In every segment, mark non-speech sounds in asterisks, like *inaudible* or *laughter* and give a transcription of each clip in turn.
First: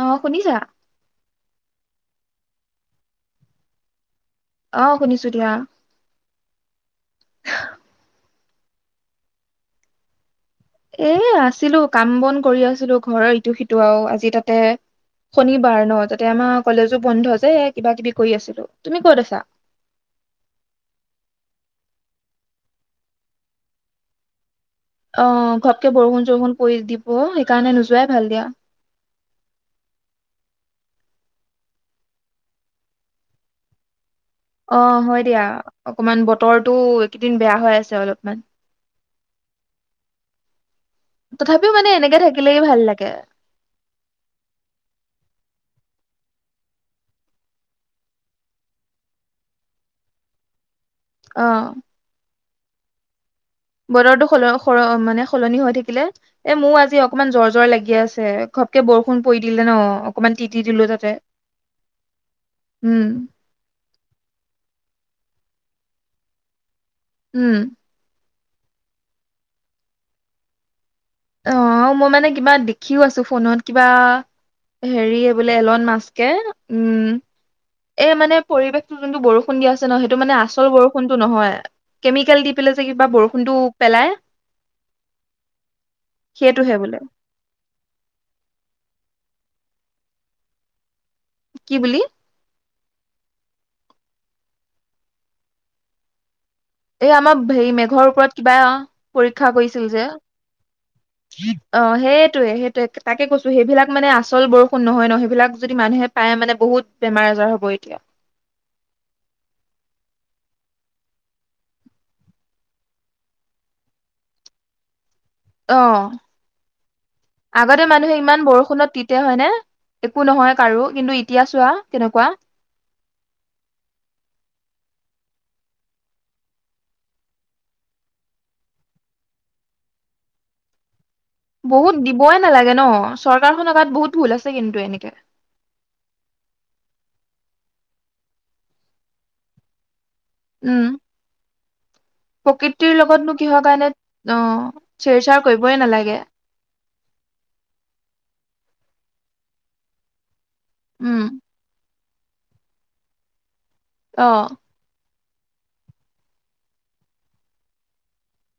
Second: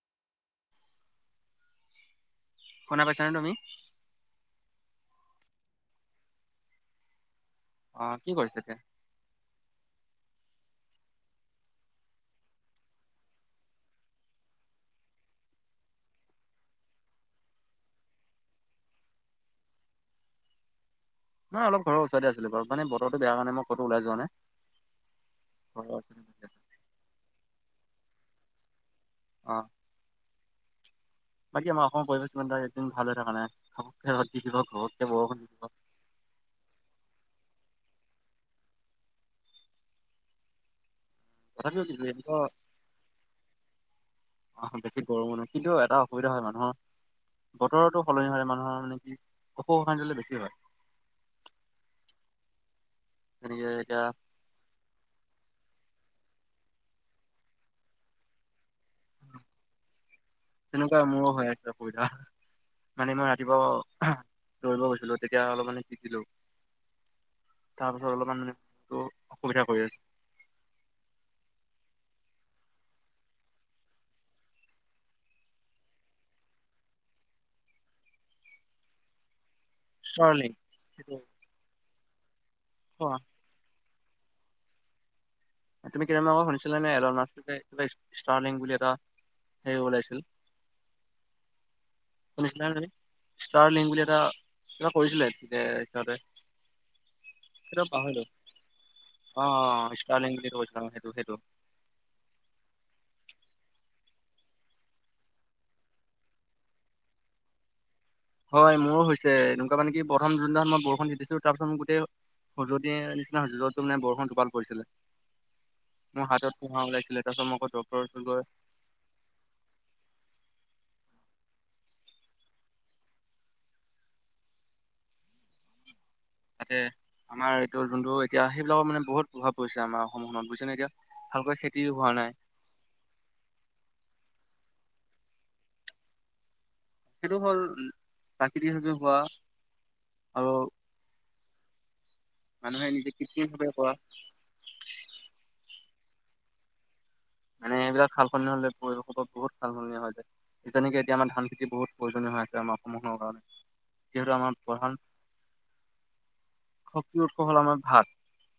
অহ শুনিছা? শুনা পাইছা নে তুমি? অহ শুনিছো দিয়া। অহ কি কৰিছা এতিয়া? এ আছিলো কাম বন কৰি আছিলো ঘৰৰ ইটো সিটোও আজি তাতে শনিবাৰ ন তাতে আমাৰ কলেজো বন্ধ যে এ কিবা কিবি কৰি আছিলো। তুমি ক'ত আছা? মই অলপ ঘৰৰ ওচৰতে আছিলোঁ মানে বতৰটো বেয়া কাৰনে মই কটো ওলাই যোৱা নাই। অহ ঘৰৰ ঘপকে ওচৰতে বৰষুণ বহি চৰষুণ আছো। পৰি দিব সেইকাৰণে নোযোৱাই ভাল দিয়া। অহ। বাকী আমাৰ অসমৰ পৰিৱেশ এএইকেইদিন ভাল হৈ থকা নাই ঘপকে ৰ'দ দি দিব অ ঘপকে হয় দিয়া বৰষুন দি দিব। অকমান বতৰটো এইকেইদিন বেয়া হৈ আছে অলপমান। মানে এনেকে তথাপিও থাকিলেই ভাল লাগে *unintelligible* অহ বেছি গৰমো নহয় কিন্তু এটা অসুবিধা হয় মানুহৰ বতৰতো সলনি হলে মানুহৰ মানে কি অসুখ অশান্তি অলপ বেছি হয়। অঁ। যেনেকে এতিয়া বতৰটো স স মানে সলনি হৈ থাকিলে এ মোৰ আজি অকনমান জ্বৰ জ্বৰ লাগি আছে। ঘপকে বৰষুণ পৰি দিলে ন অকমান তিতি দিলো তেনেকুৱা তাতে মোৰো উম। শিকিব দৌৰিব গৈছিলো তেতিয়া অলপ মানে তিতিলো। উম। তাৰপাছত অলপ মান টো অসুবিধা কৰি আছে। অহ মই মানে কিবা দেখিও আছো ফোনত কিবা হেৰিয়ে বোলে এলন মাস্কে উম এই মানে পৰিৱেশটো যোনটো বৰষুণ দি আ ছে ন সেইটো মানে ষ্টাৰ্লিং আচল সেইটো বৰষুনটো নহয় কেমিকেল দি পেলাই যে অ' কিবা বৰষুনটো পেলাই। তুমি কেইদিনমানৰ আগত সেইটোহে শুনিছিলা নে বোলে এলন মাস্কে ষ্টাৰ্লিং বুলি এটা হেৰি উলিয়াইছিল। কি বুলি? শুনিছিলা নে তুমি ষ্টাৰ্লিং বুলি এটা কিবা কৰিছিলে সিহঁতে। এই আমাৰ হেৰি সেইটো মেঘৰ পাহৰিলো ওপৰত কিবা পৰীক্ষা কৰিছিল অ' যে। ষ্টাৰলিংক বুলি কৈছিলা অ, সেইটো সেইটো। অহ সেইটোৱে সেইটোৱে তাকে কৈছো সেইবিলাক মানে আচল বৰষুণ নহয় ন সেইবিলাক যদি মানুহে পাই মানে বহুত বেমাৰ আজাৰ হব এতিয়া। হয় মোৰো হৈছে এনেকুৱা মানে কি প্ৰথম যোনদিনা মই বৰষুণ দি তিতিছো তাৰপিছত মোৰ গোটেই খুজতি নিচিনা হৈছে যত তোৰ মানে বৰষুন টোপাল পৰিছিলে। অ মোৰ হাতত পোহা ওলাইছিলে, তাৰপাছত মই আকৌ আগতে ডক্টৰ মানুহে ওচৰত ইমান গৈ বৰষুণত তিত। তে হয়নে একো নহয় কাৰো। কিন্তু এতিয়া চোৱা কেনেকুৱা। তাতে আমাৰ এইটো যোনটো এতিয়া সেইবিলাকৰ মানে বহুত প্ৰভাৱ পৰিছে। আমাৰ অসমখনত বুজিছে নে এতিয়া? ভালকৈ খেতি বহুত হোৱা নাই দিবই নালাগে ন? চৰকাৰখনৰ গাত বহুত ভুল আছে কিন্তু এনেকে। সেইটো হ'ল উম প্ৰাকৃতিকভাৱে হোৱা। আৰু উম। মানুহে প্ৰকৃতিৰ নিজে লগতনো কিহৰ কৃত্ৰিমভাৱে কাৰণে কৰা অহ চেৰ চাৰ কৰিবই নালাগে। মানে এইবিলাক সাল সলনি হ'লে পৰিৱেশত বহুত সালসলনি হৈ যায়। তেনেকে এতিয়া আমাৰ উম ধান খেতি বহুত। প্ৰয়োজনীয় হৈ আছে। আমাৰ সমূহৰ কাৰণে অ যিহেতু আমাৰ প্ৰধান। শক্তি উৎস হ'ল আমাৰ ভাত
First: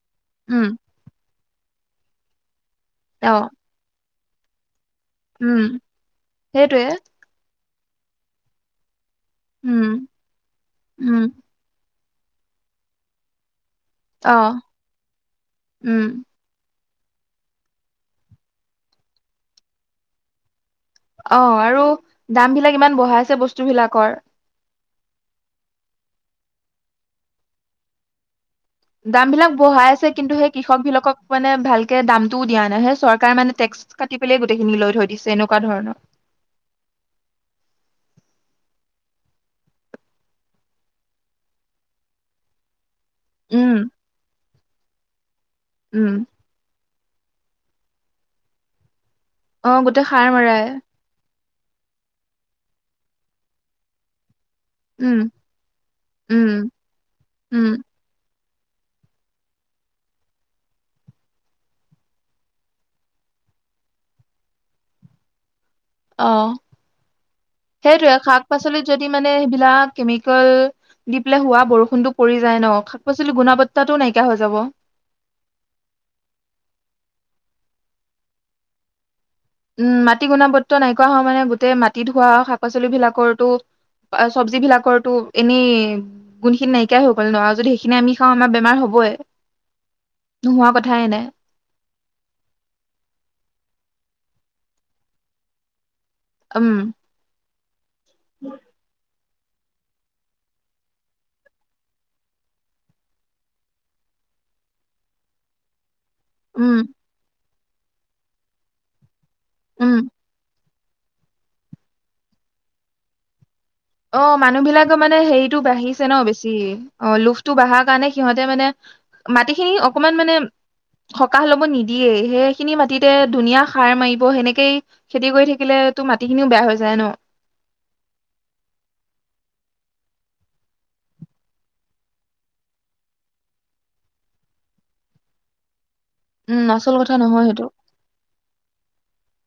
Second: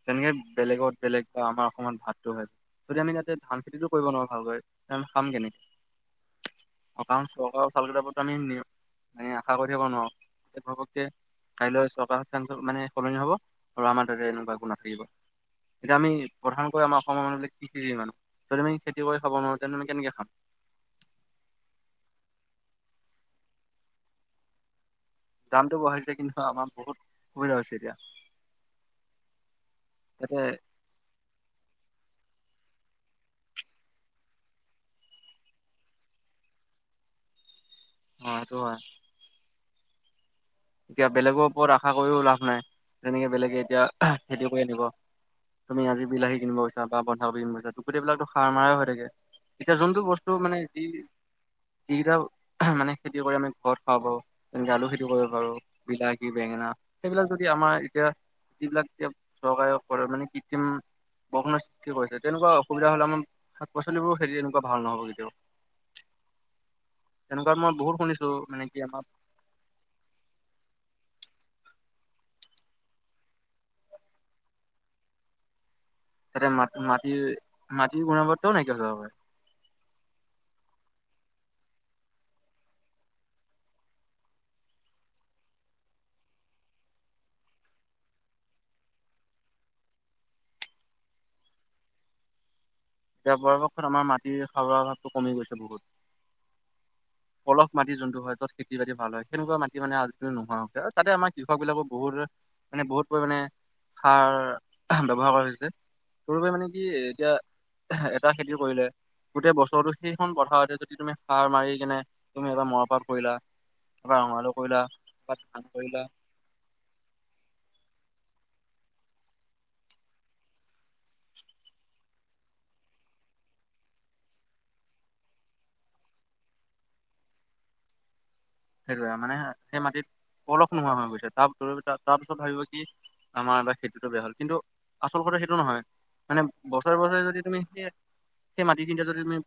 তেনেকে উম বেলেগত। বেলেগ বা আমাৰ অসমত ভাততো হয়। যদি আমি ইয়াতে অ ধান খেতিতো কৰিব নোৱাৰোঁ ভালকৈ। তেন খাম কেনেকে? উম সেইটোৱে অ কাৰণ চৰকা চাউল কেইটা ওপৰততো আমি নি মানে আশা কৰিব উম থাকিব নোৱাব। এ ঘপকে উম কাইলৈ চৰকাৰ সিদ্ধান্ত মানে সলনি হব। আৰু আমাৰ তাতে অ এনেকুৱা একো নাথাকিব। এতিয়া উম আমি প্ৰধানকৈ আমাৰ অসমৰ মানুহবিলাক কৃষিজীৱী মানুহ। যদি আমি খেতি কৰি খাব নোৱাৰো তেন্তে আমি কেনেকে খাম? অহ আৰু দাম বিলাক ইমান বঢ়াইছে বস্তু বিলাকৰ। দামটো বঢ়াইছে কিন্তু আমাৰ বহুত অসুবিধা হৈছে এতিয়া। দাম বিলাক বঢ়াইছে কিন্তু তাতে সেই কৃষক বিলাকক। মানে ভালকে দামটোও দিয়া নাই। সেই চৰকাৰ মানে টেক্স কাটি পেলাই গোটেইখিনি লৈ থৈ দিছে এনেকুৱা ধৰণৰ। অহ সেইটো হয়। এতিয়া বেলেগৰ ওপৰত আশা কৰিও লাভ নাই। তেনেকে বেলেগে এতিয়া উম আহ খেতি কৰি আনিব। তুমি আজি উম বিলাহী কিনিব। গৈছা বা বন্ধা কবি তুমিতো বিলাকো সাৰ মাৰা হৈ থাকে। অ এতিয়া যোনটো গোটেই সাৰ বস্তু মানে মাৰাই যি। যি কেইটা মানে খেতি কৰি আমি ঘৰত খাব পাৰোঁ। তেনেকে আলু খেতি উম কৰিব পাৰোঁ। বিলাহী, বেঙেনা। উম সেইবিলাক যদি আমাৰ উম এতিয়া। যি বিলাক এতিয়া সহায়ক কৰে মানে কৃত্ৰিম। বৰষুণৰ সৃষ্টি কৰিছে। তেনেকুৱা অসুবিধা হ'লে আমাৰ শাক পাচলিবোৰ খেতি তেনেকুৱা ভাল নহব কেতিয়াও। অহ তেনেকুৱা মই বহুত সেইটোৱে শুনিছো শাক মানে কি পাচলিত আমাৰ যদি মানে সেইবিলাক কেমিকেল। দি পেলাই হোৱা বৰষুণটো পৰি যায় ন শাক পাচলিৰ গুণাবত্তাটো নাইকীয়া হৈ যাব। এতিয়া মাট মাটিৰ মাটিৰ গুণাবত্তাও নাইকীয়া হৈ যাব পাৰে। উম মাটি গুণাবত্তাৰ নাইকোৱা হোৱা মানে গোটেই মাটি ধোৱা শাক পাচলিব বিলাকৰতো। অহ চব্জি বিলাকৰতো এনেই। গুণখিনি নাইকীয়াই হৈ গল ন আৰু যদি সেইখিনি আমি খাওঁ আমাৰ বেমাৰ হবই। নোহোৱা কথাই নাই। এতিয়া পৰাপক্ষত আমাৰ মাটিৰ সাৰুৱা অভাৱটো কমি গৈছে বহুত। উম। পলহ মাটি যোনটো হয়। যত খেতি বাতি ভাল হয়। সেনেকুৱা মাটি মানে আজিকালি নোহোৱাও হৈছে তাতে আমাৰ কৃষক বিলাকো বহুত মানে বহুত পৰিমানে। সাৰ আহ ব্যৱহাৰ কৰিছে। সৰুপাই মানে উম কি এতিয়া এহ এটা খেতি কৰিলে। গোটেই বছৰটো উম সেইখন পথাৰতে যদি তুমি। সাৰ মাৰি কিনে তুমি এবাৰ মৰাপাট পৰিলা। অ'হ মানুহ বিলাকৰ মানে হেৰিতো ধান কৰিলা বাঢ়িছে ন বেছি? অহ লোভটো বাঢ়াৰ কাৰণে সিহঁতে মানে মাটিখিনি অকনমান মানে। সকাহ লব নিদিয়েই। সেইখিনি মাটিতে দুনিয়া সাৰ মাৰিব সেনেকেই। খেতি কৰি থাকিলেতো মাটিখিনিও বেয়া হৈ যায় ন? সেইটোৱে, মানে সেই মাটিত পলস নোহোৱা হৈ গৈছে তাৰ-তাৰপিছত ভাবিব কি আমাৰ এইবাৰ খেতিটো বেয়া হ'ল কিন্তু আচল কথা সেইটো নহয়। মানে উম আচল বছৰে কথা বছৰে যদি নহয় তুমি সেইটো সিয়ে সেই মাটিখিনিতে যদি তুমি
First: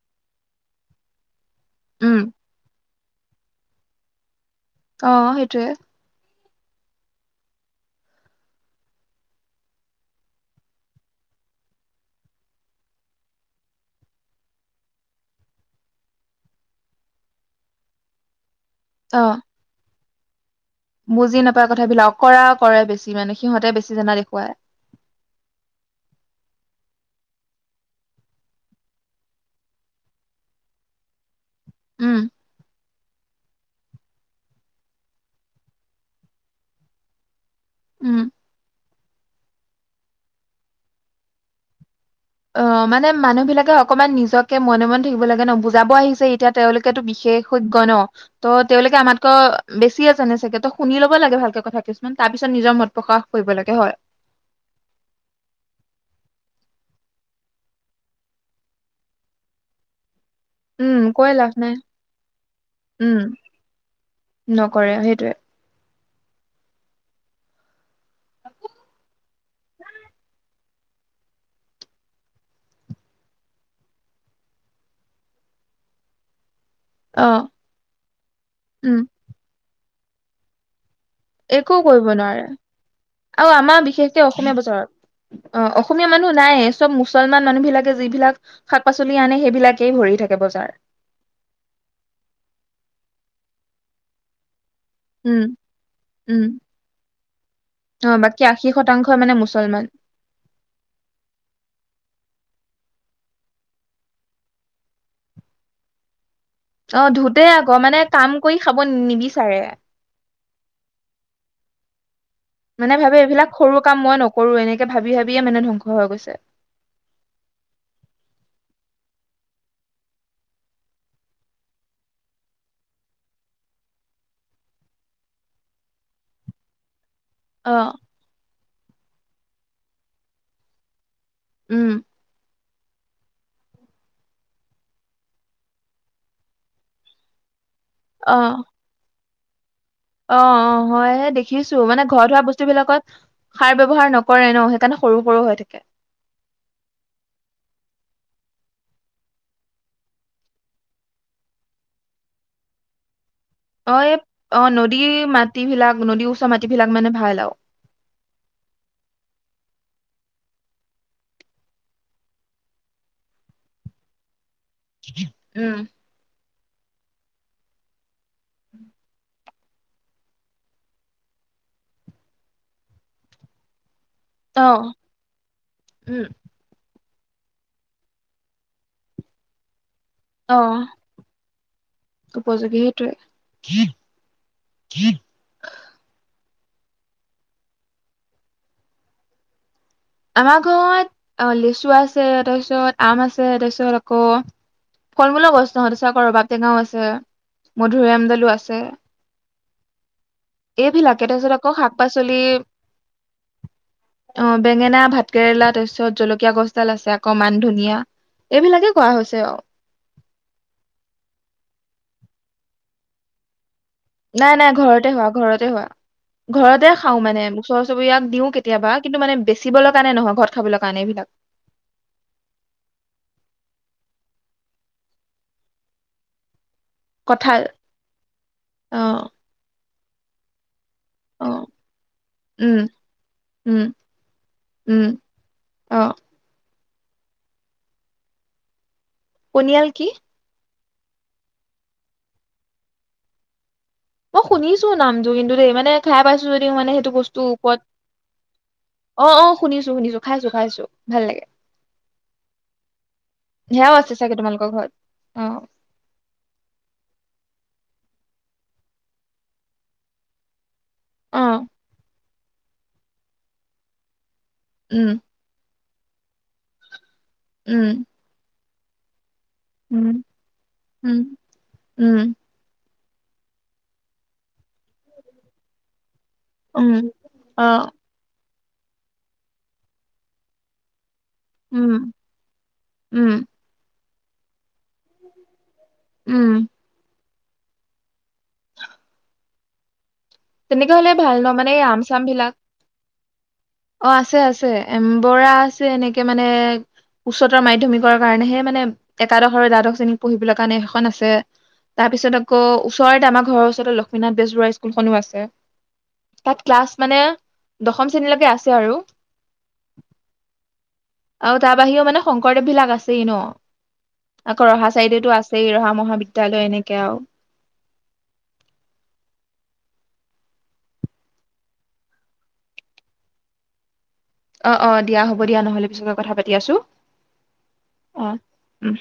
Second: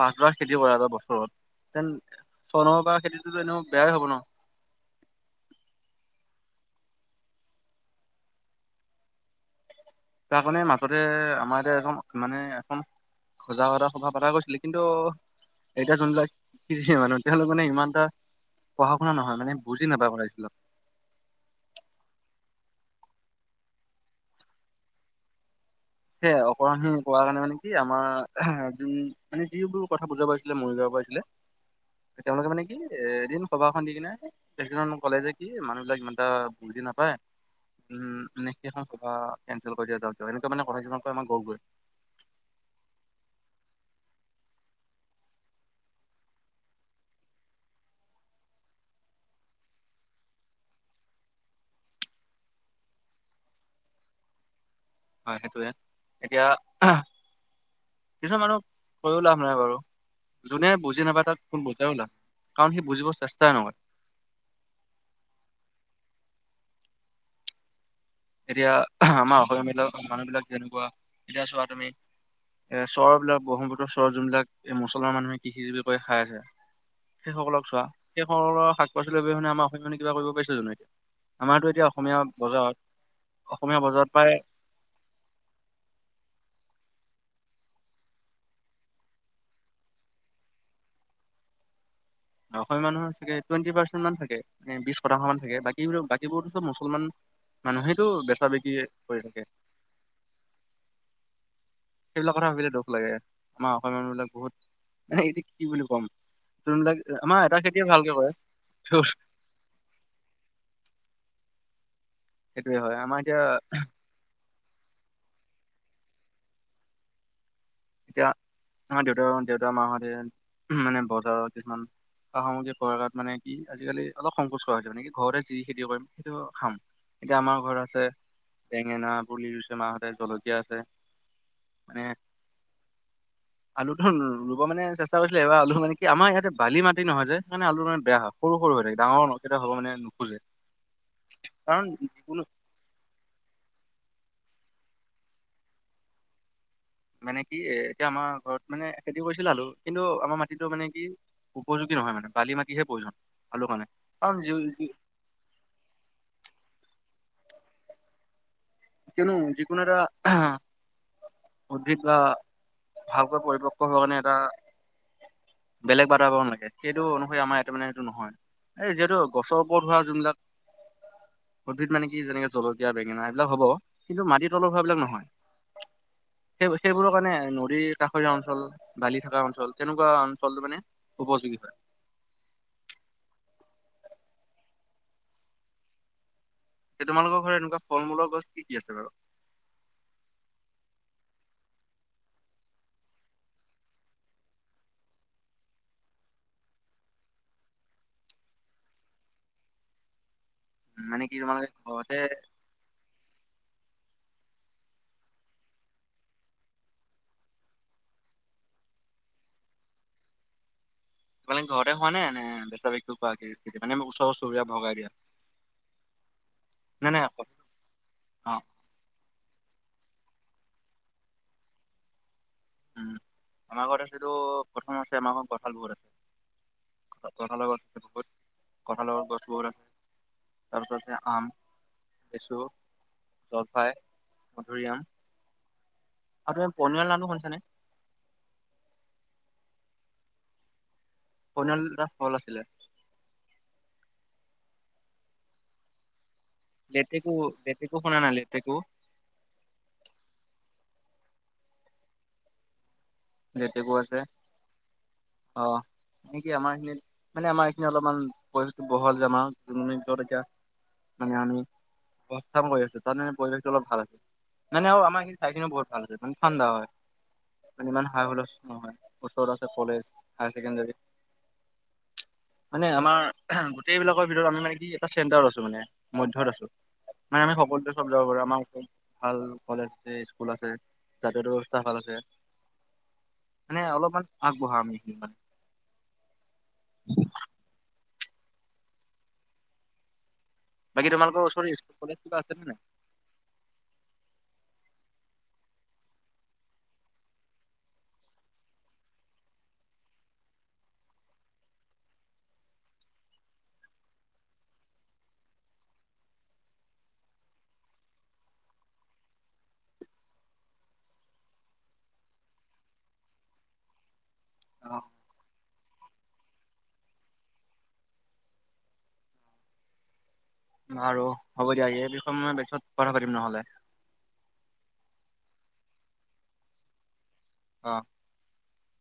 পাছ বাৰ খেতি কৰা এক বছৰত, তেন উম চনৰ পৰা খেতি টো এনেও বেয়াই হব ন'। অহ, সেইটোৱে। তাৰমানে মাজতে আমাৰ এটে এখন মানে এখন সজাগতা সভা পাতা গৈছিলে কিন্তু এতিয়া যোনবিলাক কৃষি মানুহ তেওঁলোক মানে ইমান এটা পঢ়া শুনা অ নহয়, মানে বুজি নাপায় কথাবিলাক। বুজি নাপায় কথাবিলাক অকৰা কৰে বেছি মানে, সিহঁতে বেছি জানা দেখুৱায়। সেইয়ে অকৰাহি কৰাৰ কাৰণে মানে কি আমাৰ যোন মানে যিবোৰ কথা বুজাব আহিছিলে মৰিগাঁওৰ পৰা আহিছিলে। *inaudible* তেওঁলোকে মানে কি এ এদিন সভাখন দি কেনে, এজনে মোক ক'লে যে কি মানুহবিলাক ইমান এটা বুুলজি নাপায়। উম, এনেকে এখন সভা কেঞ্চেল কৰি দিয়া যাওক, এনেকুৱা মানে কথা কিছুমান কয় মই গ-গৈ অহ, মানে মানুহবিলাকে অকমান নিজকে মনে মনে থাকিব লাগে ন' বুজাব আহিছে এতিয়া তেওঁলোকেতো বিশেষ বিশেষজ্ঞ ন'। ত' তেওঁলোকে আমাতকৈ বেছিয়ে জানে চাগে, ত' শুনি ল'ব লাগে ভালকে কথা কিছুমান তাৰপিছত নিজৰ মত প্ৰকাশ কৰিব লাগে হয়। হয় সেইটোৱে, এতিয়া কিছুমান মানুহক কৈও লাভ নাই বাৰু। যোনে উম বুজি নাপায় কৈ তাক লাভ কোনো নাই বুজাইও লাভ কাৰণ সি বুজিব উম চেষ্টাই নকৰে। নকৰে, সেইটোৱে। এতিয়া আমাৰ অসমীয়াবিলাক মানুহবিলাক, যেনেকুৱা এতিয়া চোৱা তুমি এ চৰবিলাক ব্ৰহ্মপুত্ৰ চৰ যোনবিলাক এই মুছলমান মানুহে কৃষিজীৱি কৰি খায় আছে। অ সেইসকলক চোৱা সেইসকলৰ পৰা শাক উম পাচলি অবিহনে আমাৰ অসমীয়া মানুহে কিবা কৰিব পাৰিছে জানোঁ। একো আমাৰতো এতিয়া কৰিব অসমীয়া নোৱাৰে বজাৰত আৰু আমাৰ অসমীয়া বিশেষকে প্ৰায় অসমীয়া বজাৰত অহ, অসমীয়া মানুহ নাইয়ে চব মুছলমান মানুহবিলাকে যিবিলাক শাক-পাচলি আনে সেইবিলাকেই ভৰি থাকে বজাৰ। অসমীয়া মানুহৰ চাগে টুৱেনন্টি পাৰ্চেন্ট মান থাকে। বিশ শতাংশ মান উম থাকে, উম বাকী-বাকীবোৰতো চব মুছলমান মানুহেটো অ বাকী বেচা আশী বিক্ৰিবোৰ শতাংশই কৰি মানে থাকে। মুছলমান সেইবিলাক কথা ভাবিলে দুখ লাগে আমাৰ অসমীয়া মানুহবিলাক বহুত মানে এইটো কি বুলি ক'ম। যোনবিলাক অহ, আমাৰ ধোতেই এটা আকৌ খেতিয়ে মানে ভালকে কৰে কাম কৰি খাব নিবিচাৰে। সেইটোয়ে মানে হয় আমাৰ ভাবে এতিয়া এইবিলাক সৰু কাম মই নকৰো, এনেকে ভাবি ভাবিয়ে মানে ধ্বংস হৈ গৈছে। এতিয়া আমাৰ দেউতাৰ, দেউতাৰ মাহঁতে মানে বজাৰৰ কিছুমান সা-সামগ্ৰী কৰোৱাত মানে কি আজিকালি অলপ সংকোচ কৰা হৈছে। মানে কি ঘৰতে যি খেতি কৰিম সেইটোৱে খাম। এতিয়া আমাৰ অ ঘৰত আছে, বেঙেনা পুলি ৰুছে মাহঁতে জলকীয়া আছে। উম। মানে আলুটো ৰুব মানে চেষ্টা কৰিছিলে, এবাৰ আলু মানে কি আমাৰ ইয়াতে বালি মাটি নহয় যে মানে আলু বেয়া হয় সৰু সৰু হৈ থাকে, ডাঙৰ কেইতা হ'ব মানে নোখোজে অহ', অহ', হয়, সেই দেখিছোঁ কাৰণ মানে ঘৰত হোৱা যিকোনো বস্তু বস্তুবিলাকত সাৰ ব্যৱহাৰ নকৰে ন' সেইকাৰণে সৰু সৰু হৈ থাকে। মানে কি এতিয়া আমাৰ ঘৰত মানে খেতি কৰিছিল আলু কিন্তু আমাৰ মাটিটো মানে কি উপযোগী নহয় মানে বালি মাটিহে প্ৰয়োজন। আলুৰ কাৰণে অ', এই কাৰণ অহ যি- যি- নদী মাটি বিলাক নদী উচৰৰ মাটিভিলাক মানে ভাল আৰু। কিয়নো যিকোনো এটা উদ্ভিদ বা ভালকৈ পৰিপক্ক হোৱাৰ কাৰণে এটা উম। বেলেগ বাতাবৰণ লাগে। সেইটো অনুসৰি আমাৰ ইয়াত মানে এইটো নহয়। এই যিহেতু গছৰ ওপৰত হোৱা যোনবিলাক উদ্ভিদ মানে কি যেনেকে জলকীয়া বেঙেনা এইবিলাক হ'ব। কিন্তু মাটিৰ অ তলৰ হোৱা বিলাক নহয়। উম সেই, সেইবোৰৰ কাৰণে নদীৰ কাষৰীয়া অঞ্চল, বালি থকা অঞ্চল, তেনেকুৱা অঞ্চল অ মানে উপযোগী হয়। উপযোগী সেইটোৱে। এ তোমালোকৰ ঘৰত এনেকুৱা ফল মূলৰ গছ কিকি আছে বাৰু? আমাৰ ঘৰত অ', লেচু আছে, তাৰপিছত আম আছে, তাৰপিছত আকৌ ফল মূলৰ গছ নহয়, তাৰ পাছত আকো ৰবাব টেঙাও আছে, মধুৰীআমদালো আছে। মানে এইভিলাকে, কি তাৰপিছত তোমালোকে আকৌ শাক ঘৰতে পাচলি অ'। বেঙেনা, ভাত কেৰেলা, তাৰ পিছত জলকীয়া গছডাল আছে আকো মান ধনীয়া। এইভিলাকে কৰা হৈছে আৰু। মানে ঘৰতে হোৱানে এনে *unintelligible* সেইকাৰণে মই কৈছোঁ। নাই নাই ঘৰতে হোৱা, ঘৰতে হোৱা ঘৰতে নে নে খাওঁ মানে অকল আমি। ওচৰ চুবুৰীয়াক দিওঁ অ কেতিয়াবা, কিন্তু মানে বেচিবলৈ কাৰণে নহয় ঘৰত খাবলৈ কাৰণে এইবিলাক। উম আমাৰ ঘৰত আছেটো প্ৰথম আছে আমাৰ ঘৰত কঁঠাল বহুত আছে। কঠ কঁঠাল কঁঠালৰ গছ আছে বহুত, অ কঁঠালৰ গছ বহুত আছে তাৰপিছত আ অ আম, লেচু, উম জলফাই, উম মধুৰিআম। উম অ'। আৰু তুমি পনিয়াল নামটো শুনিছানে? পনিয়াল কি? পনিয়াল এটা ফল আছিলে। মই শুনিছো নামটো কিন্তু দেই, মানে খাই পাইছোঁ যদিও মানে সেইটো লেটেকু বস্তুৰ ওপৰত লেটেকু শুনা নাই লেটেকু অ', অ', শুনিছোঁ শুনিছোঁ, খাইছোঁ, খাইছোঁ, ভাল লাগে। সেয়াও আছে চাগে তোমালোকৰ ঘৰত, অ'। এনে কি আমাৰ এখিনিত মানে আমাৰ এইখিনি অলপমান পৰিস্থিতি বহল যে আমাৰ দুই মিনিটত এতিয়া মানে অ আমি অবস্থান কৰি আছো তাত মানে পৰিৱেশটো অলপ ভাল আছে, মানে আৰু উম আমাৰ ঠাইখিনি বহুত ভাল আছে, মানে ঠাণ্ডা হয় মানে উম ইমান হাই হুলস্থূল নহয়। ওচৰত আছে college um higher secondary. Um um মানে আমাৰ গোটেইবিলাকৰ ভিতৰত আমি মানে কি চেণ্টাৰত আছোঁ মানে মধ্যত আছোঁ। উম আমি মানে অ *unintelligible* চব যাব পাৰে, আমাৰ খুব ভাল কলেজ আছে স্কুল আছে, যাতায়ত ব্যৱস্থা উম ভাল আছে। উম। মানে অলপমান আগবঢ়া আমি উম। অ তেনেকা বাকী হ'লে ভাল তোমালোকৰ ন, ওচৰত মানে স্কুল আম কলেজ চাম কিবা আছে বিলাক নে নাই অ', আছে আছে, এম্বৰা আছে, এনেকে মানে উচ্চতৰ মাধ্যমিকৰ কাৰণেহে মানে, একাদশ আৰু দ্বাদশ শ্ৰেণীক পঢ়িবলৈকাৰণে সেইখন আছে। তাৰ পিছত আকৌ ওচৰতে আমাৰ ঘৰৰ ওচৰতে লক্ষ্মীনাথ বেজবৰুৱা স্কুলখনো আছে। তাত ক্লাছ মানে, দশম শ্ৰেণীলৈকে আছে আৰু। আৰু তাৰ বাহিৰেও মানে শংকৰদেৱ বিলাক আছেই ন। আকৌ অ ৰহা চাৰিআলিটো আছ এই ৰহা মহাবিদ্যালয় এনেকে আৰু। আৰু, হ'ব দিয়া এই বিষয়ে মই পিছত কথা পাতিম নহ'লে। অ', - অ', দিয়া হ'ব দিয়া নহলে পিছত মই কথা পাতি আছো। অঁ। অঁ', উম।